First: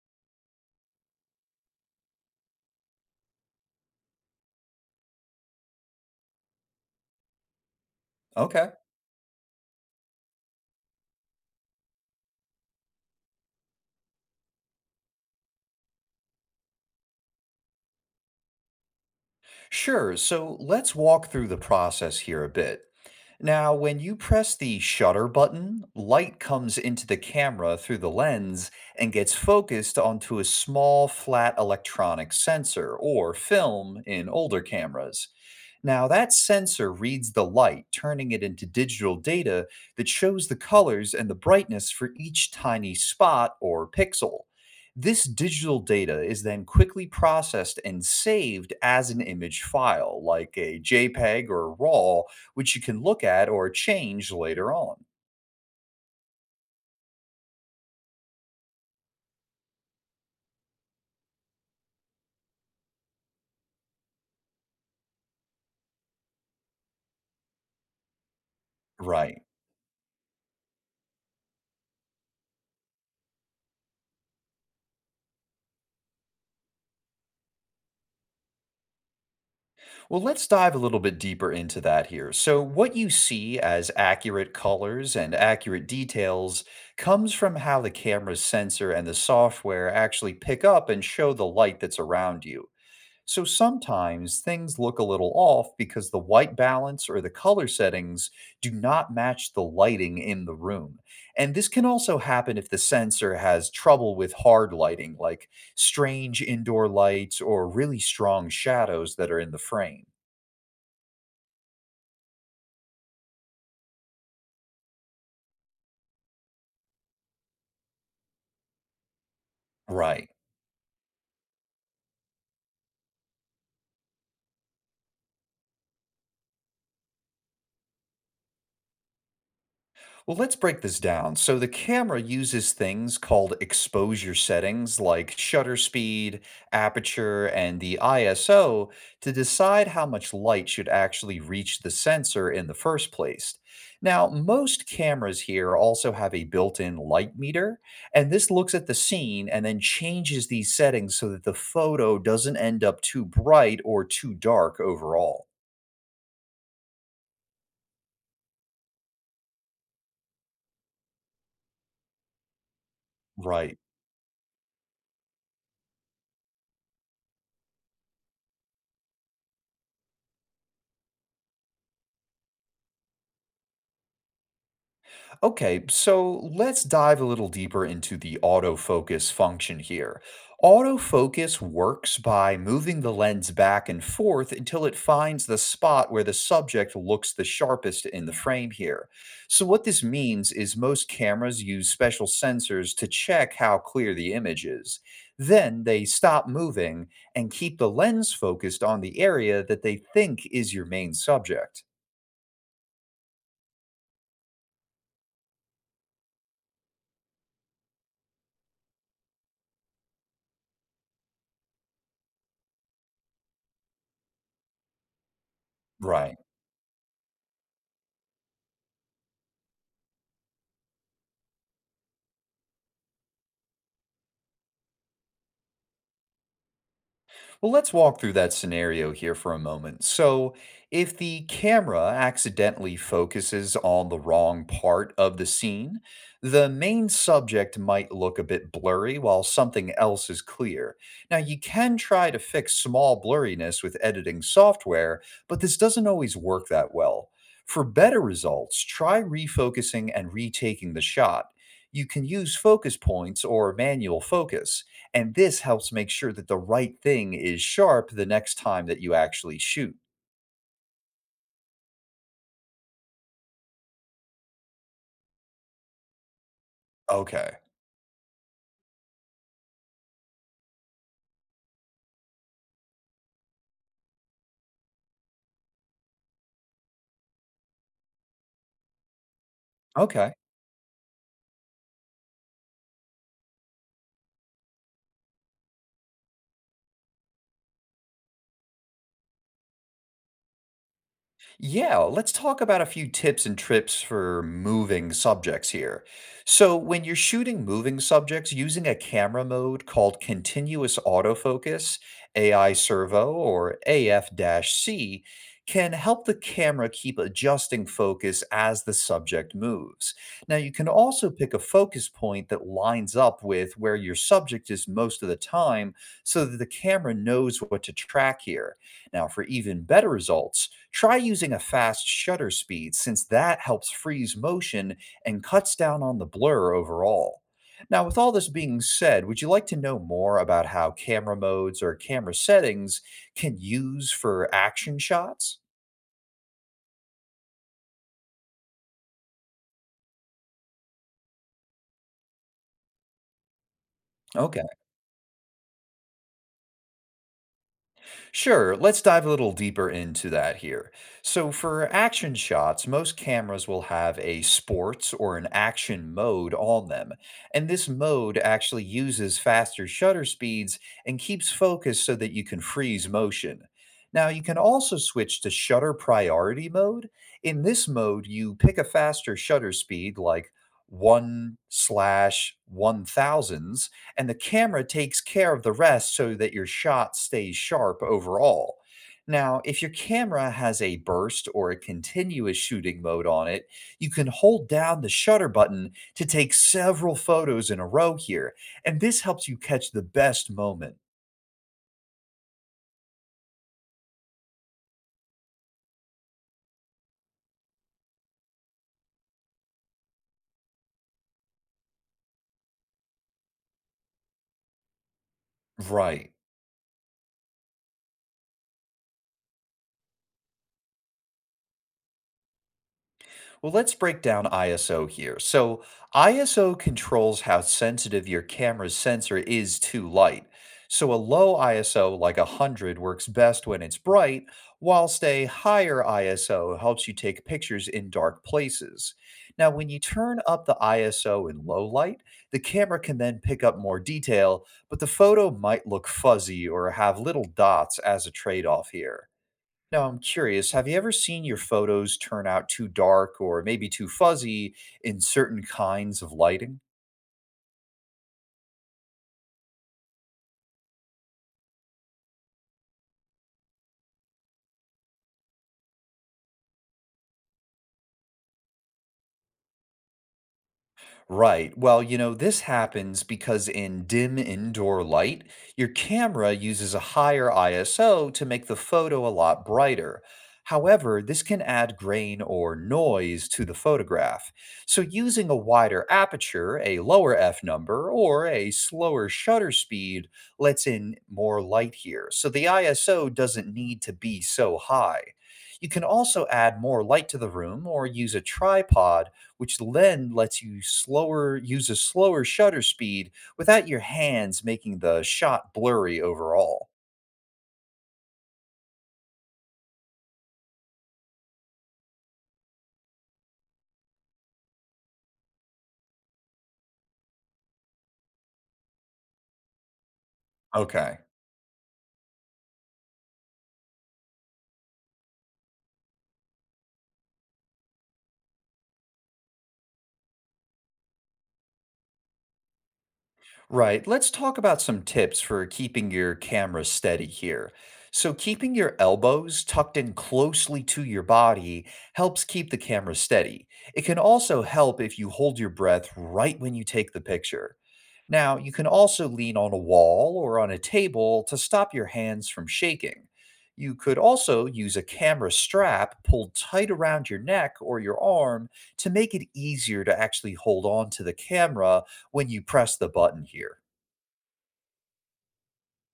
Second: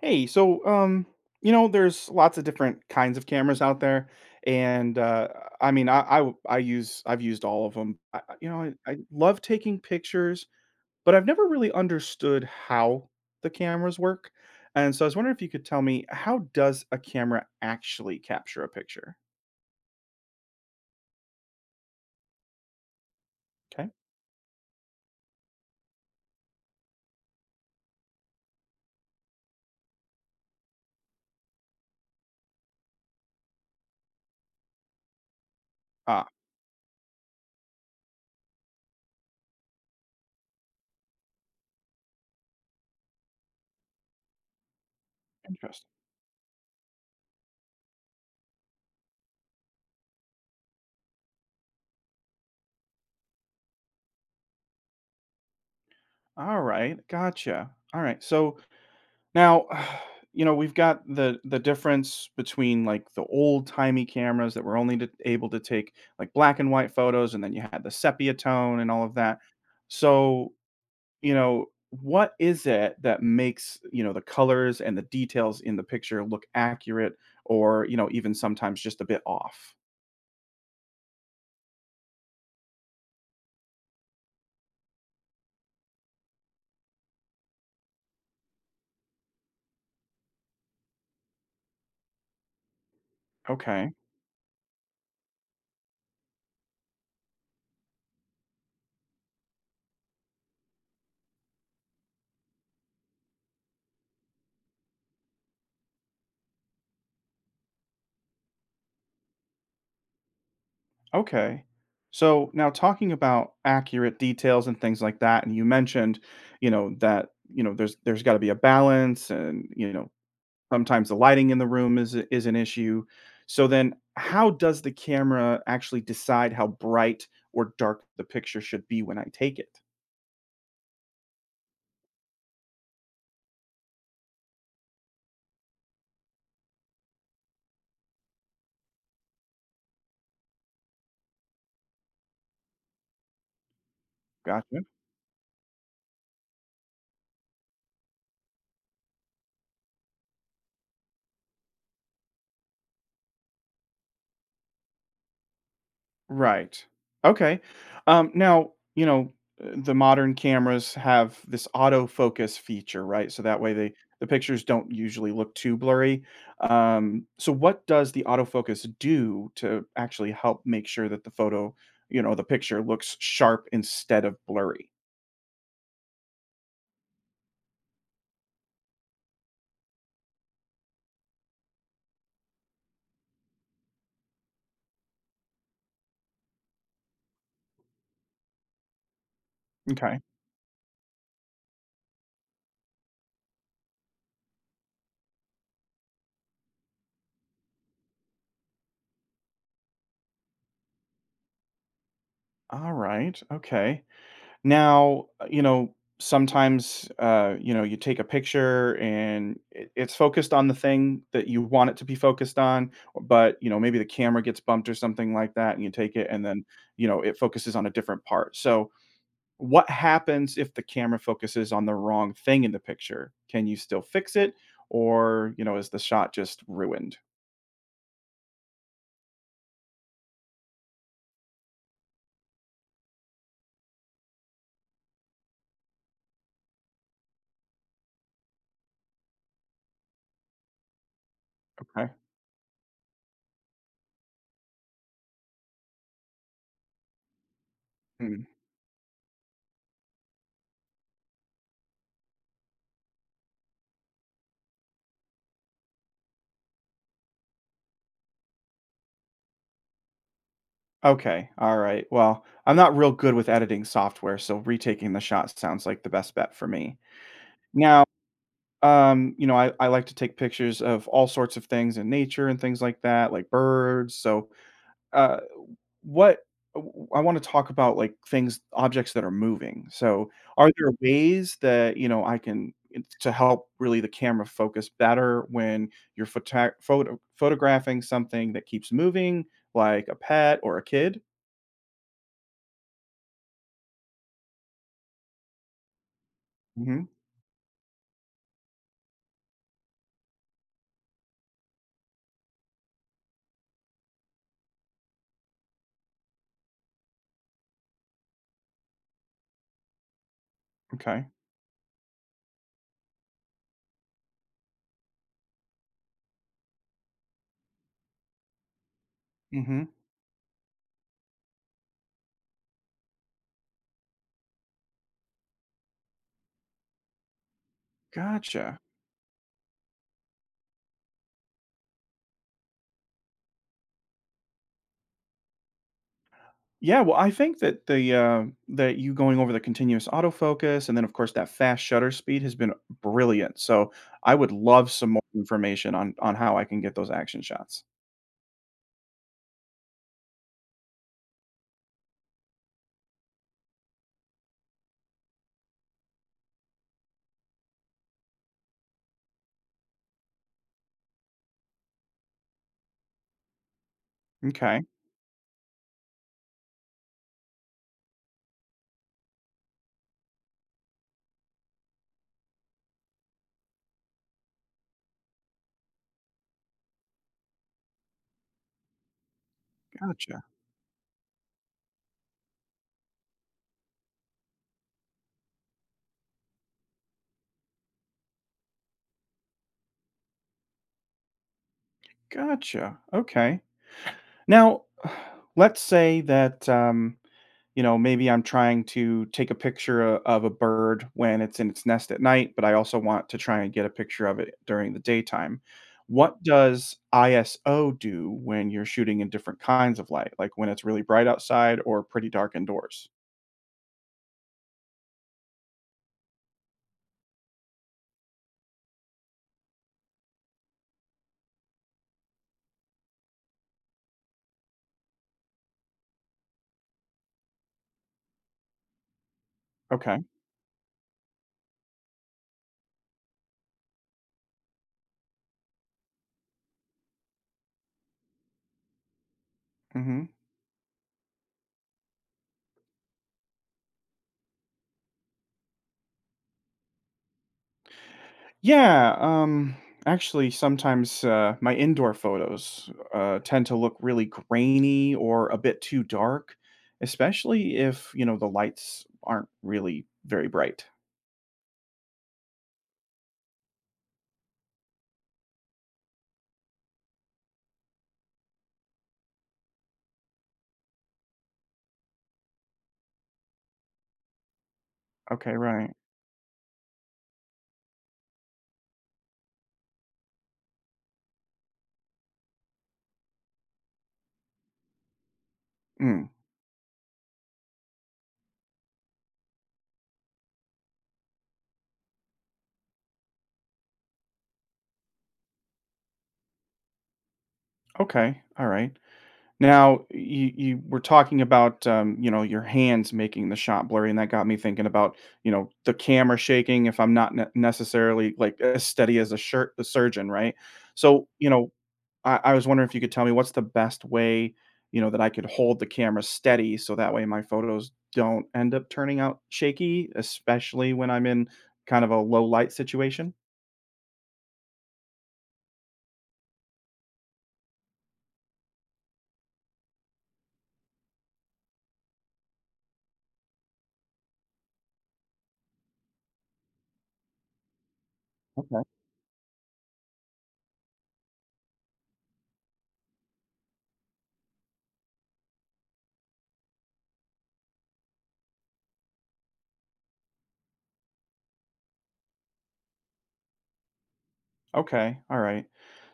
Hey, so there's lots of different kinds of cameras out there, and I w- I use I've used all of them. I, I- you know, Okay. I, I love taking pictures, but I've never really understood how the cameras work. And so I was wondering if you could tell me, how does a camera actually capture a picture? Sure. So let's walk through the process here a bit. Now, Okay. when you press the shutter button, light comes into the camera through the lens and gets focused onto a small flat electronic sensor or film in older cameras. Now, Ah, that sensor reads the light, turning it into digital data that shows the colors and the brightness for each tiny spot or pixel. This digital interesting. data is then quickly processed and saved as an image file, like a JPEG or a RAW, which you can look at or change later on. All right, gotcha. All right, so now, we've got the difference between, like, the old-timey cameras that were only to able to take, like, black and white photos, and then you had the sepia tone and all of that. Right. So, what is it that makes, the colors and the details in the picture look accurate or, even sometimes just a bit off? Well, let's dive a little bit deeper into that here. So, what you see as accurate colors and accurate details comes from how the camera's sensor and the software actually pick up and show the light that's around you. So Okay. sometimes things look a little off because the white balance or the color settings do not match the lighting in the room. And this can also happen if the sensor has trouble with hard lighting, like strange indoor lights or really strong shadows that are in the frame. Okay. So now, talking about accurate details and things like that, and you mentioned, that there's got to be a balance, and Right. sometimes the lighting in the room is an issue. So then, how does the camera actually decide how bright or dark the picture should be when I take it? Well, let's break this down. So the camera uses things called exposure settings like shutter speed, aperture, and the ISO to decide how much light should actually reach the sensor in the first place. Now, Gotcha. most cameras here also have a built in light meter, and this looks at the scene and then changes these settings so that the photo doesn't end up too bright or too dark overall. Right. Okay. Now, the modern cameras have this autofocus feature, right? So that way Right. they, the pictures don't usually look too blurry. So what does the autofocus do to actually help make sure that the photo, the picture looks sharp instead of blurry? Okay, so let's dive a little deeper into the autofocus function here. Autofocus works by moving the lens back and forth until it finds the spot where the subject looks the sharpest in the frame here. So, what this Okay. means is most cameras use special sensors to check how clear the image is. Then they stop moving and keep the lens focused on the area that they think is your main subject. All right. Okay. Now, sometimes you take a picture and it's focused on the thing that you want it to be focused on, but, maybe the camera gets bumped or something like that, and you take it, Right. and then, it focuses on a different part. So, what happens if the camera focuses on the wrong thing in the picture? Can you still fix it? Or, is the shot just ruined? Well, let's walk through that scenario here for a moment. So, if the camera accidentally focuses on the wrong part of the scene, the main subject might look a bit blurry while something else is clear. Now, you can Okay. try to fix small blurriness with editing software, but this doesn't always work that well. For better Mm. results, try refocusing and retaking the shot. You can use focus points or manual focus. And this helps make sure that the right thing is sharp the next time that you actually shoot. Okay. All right. Well, I'm not real good with editing software, so retaking the shot sounds like the best bet for me. Okay. Now, I like to take pictures of all sorts of things in nature and things like that, like birds. So, uh, what I want to talk about, like, things, objects that are moving. So, Okay. are there ways that I can to help really the camera focus better when you're photographing something that keeps moving, like a pet or a kid? Yeah, let's talk about a few tips and trips for moving subjects here. So, Hmm. when you're shooting moving subjects using a camera mode called continuous autofocus, AI servo, or AF- C, can help the camera keep adjusting focus as the subject moves. Now, you can Okay. also pick a focus point that lines up with where your subject is most of the time so that the camera knows what to track here. Now, for even Hmm. better results, try using a fast shutter speed since that helps freeze motion and cuts down on the blur overall. Now, with all this Gotcha. being said, would you like to know more about how camera modes or camera settings can use for action shots? Yeah, well, I think that you going over the continuous autofocus and then, of course, that fast shutter speed has been brilliant, so I would Okay. love some more information on how I can get those action shots. Sure, let's dive a little deeper into that here. So, for action shots, most cameras will have a sports or an action mode on them. And this mode actually uses faster shutter speeds and keeps focus so that you can freeze motion. Now, you can Okay, also switch to shutter priority mode. In this mode, you pick a faster shutter speed like one slash one thousandths, and the camera takes care of the rest so that your shot stays sharp overall. Now, if your gotcha, camera has a burst or a continuous shooting mode on it, you can hold down the shutter button to take several photos in a row here, and this helps you catch the best moment. gotcha, okay. Now, let's say that, maybe I'm trying to take a picture of a bird when it's in its nest at night, but I also want to try and get a picture of it during the daytime. Right. What does ISO do when you're shooting in different kinds of light, like when it's really bright outside or pretty dark indoors? Well, let's break down ISO here. So, ISO controls how sensitive your camera's sensor is to light. So, a low ISO, like 100, works best when it's bright, whilst a higher ISO helps you take pictures in dark places. Now, when you Okay. turn up the ISO in low light, the camera can then pick up more detail, but the photo might look fuzzy or have little dots as a trade off here. Now, I'm Hmm. curious, have you ever seen your photos turn out too dark or maybe too fuzzy in certain kinds of lighting? Yeah. Actually, sometimes my indoor photos tend to look really grainy or a bit too dark, especially if, the lights aren't really very bright. Right. Well, you know, this happens because in dim indoor light, your camera uses a higher ISO to make the photo a lot brighter. However, this can add grain or noise to the photograph. So, using Okay, a right. wider aperture, a lower f number, or a slower shutter speed lets in more light here. So, the ISO doesn't need to be so high. You can Mm, also add more light to the room or use a tripod which then lets you slower use a slower shutter speed without your hands making the shot blurry overall. okay, all right. Now, you were talking about, your hands making the shot blurry, and that got me thinking about, the camera shaking if I'm not ne necessarily, like, as steady as a surgeon, right? Okay. So, I was wondering if you could tell me, what's the best way, that I could hold the camera steady so that way my photos don't end up turning out shaky, especially when I'm in kind of a low light situation? Right. Let's talk about some tips for keeping your camera steady here. So, keeping your elbows tucked in closely to your body helps keep the camera steady. It can also help if you hold your breath right when you take the picture. Now, you can also lean on a wall or on a table to stop your hands from shaking. You could also use a camera strap pulled tight around your neck or your arm to make it easier to actually hold on to the camera when you press the button here. Okay, all right.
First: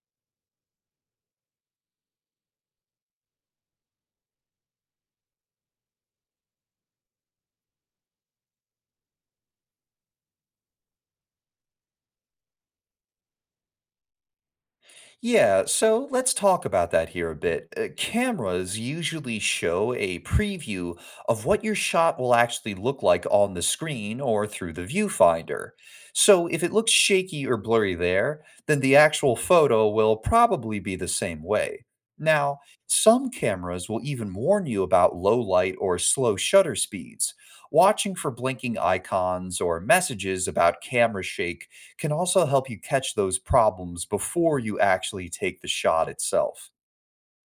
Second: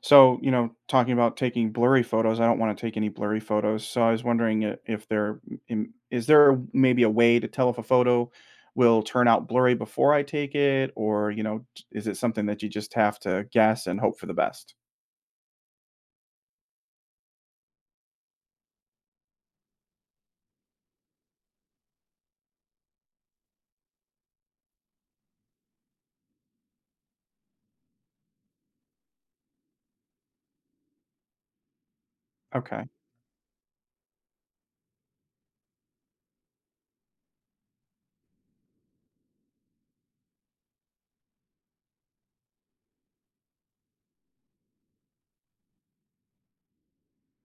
So, talking about taking blurry photos, I don't want to take any blurry photos. So I was wondering if there is there maybe a way to tell if a photo will turn out blurry before I take it, or is it something that you just have to guess and hope for the best? Yeah, so let's talk about that here a bit. Cameras usually show a preview of what your shot will actually look like on the screen or through the viewfinder. So if it looks shaky or blurry there, then the actual photo will probably be the same way. Now, Okay, some cameras will even warn you about low light or slow shutter speeds. Watching for blinking icons or messages about camera shake can also help you catch those problems before you actually take the shot itself.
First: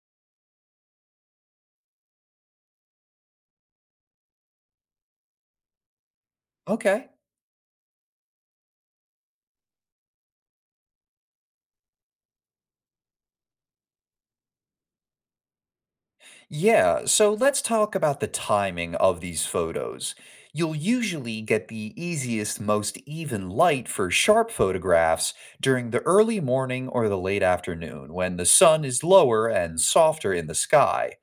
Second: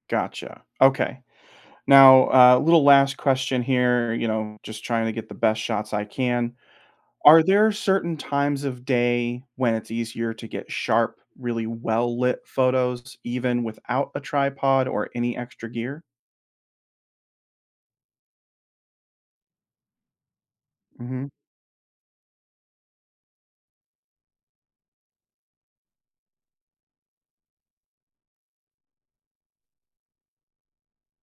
gotcha. Okay. Now, a little last question here. You know, just trying to get the best shots I can. Okay. Are there certain times of day when it's easier to get sharp, really well-lit photos even without a tripod or any extra gear? Yeah, so let's talk about the timing of these photos. You'll Mhm. usually get the easiest, most even light for sharp photographs during the early morning or the late afternoon when the sun is lower and softer in the sky.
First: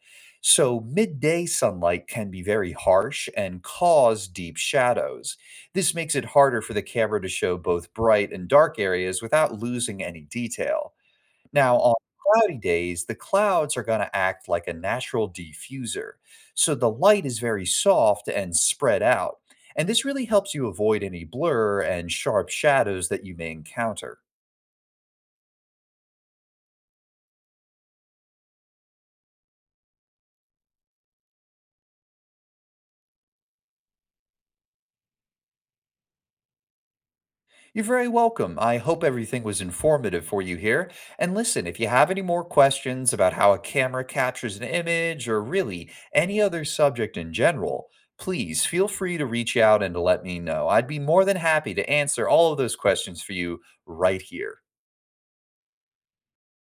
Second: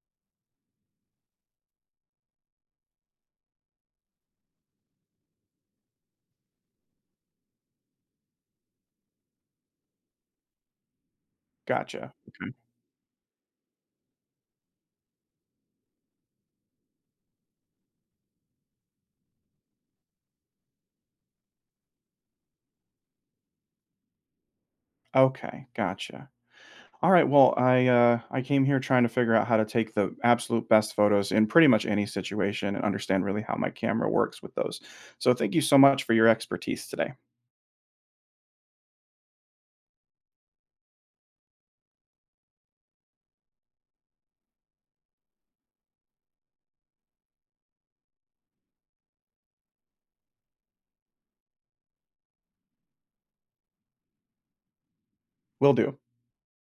So, midday sunlight can be very harsh and cause deep shadows. This makes it harder for the camera to show both bright and dark areas without losing any detail. Now, on Gotcha. cloudy days, the clouds are going to act like a natural diffuser. So the light is very soft and spread out. And this really helps you avoid any blur and sharp shadows that you may encounter. Okay, gotcha. Alright, well, I came here trying to figure out how to take the absolute best photos in pretty much any situation and understand really how my camera works with those. So thank you so much for your expertise today. You're very welcome. I hope everything was informative for you here. And listen, if you have any more questions about how a camera captures an image or really any other subject in general, please feel free to reach out and to let me know. I'd be more than happy to answer all of those questions for you right here. Will do.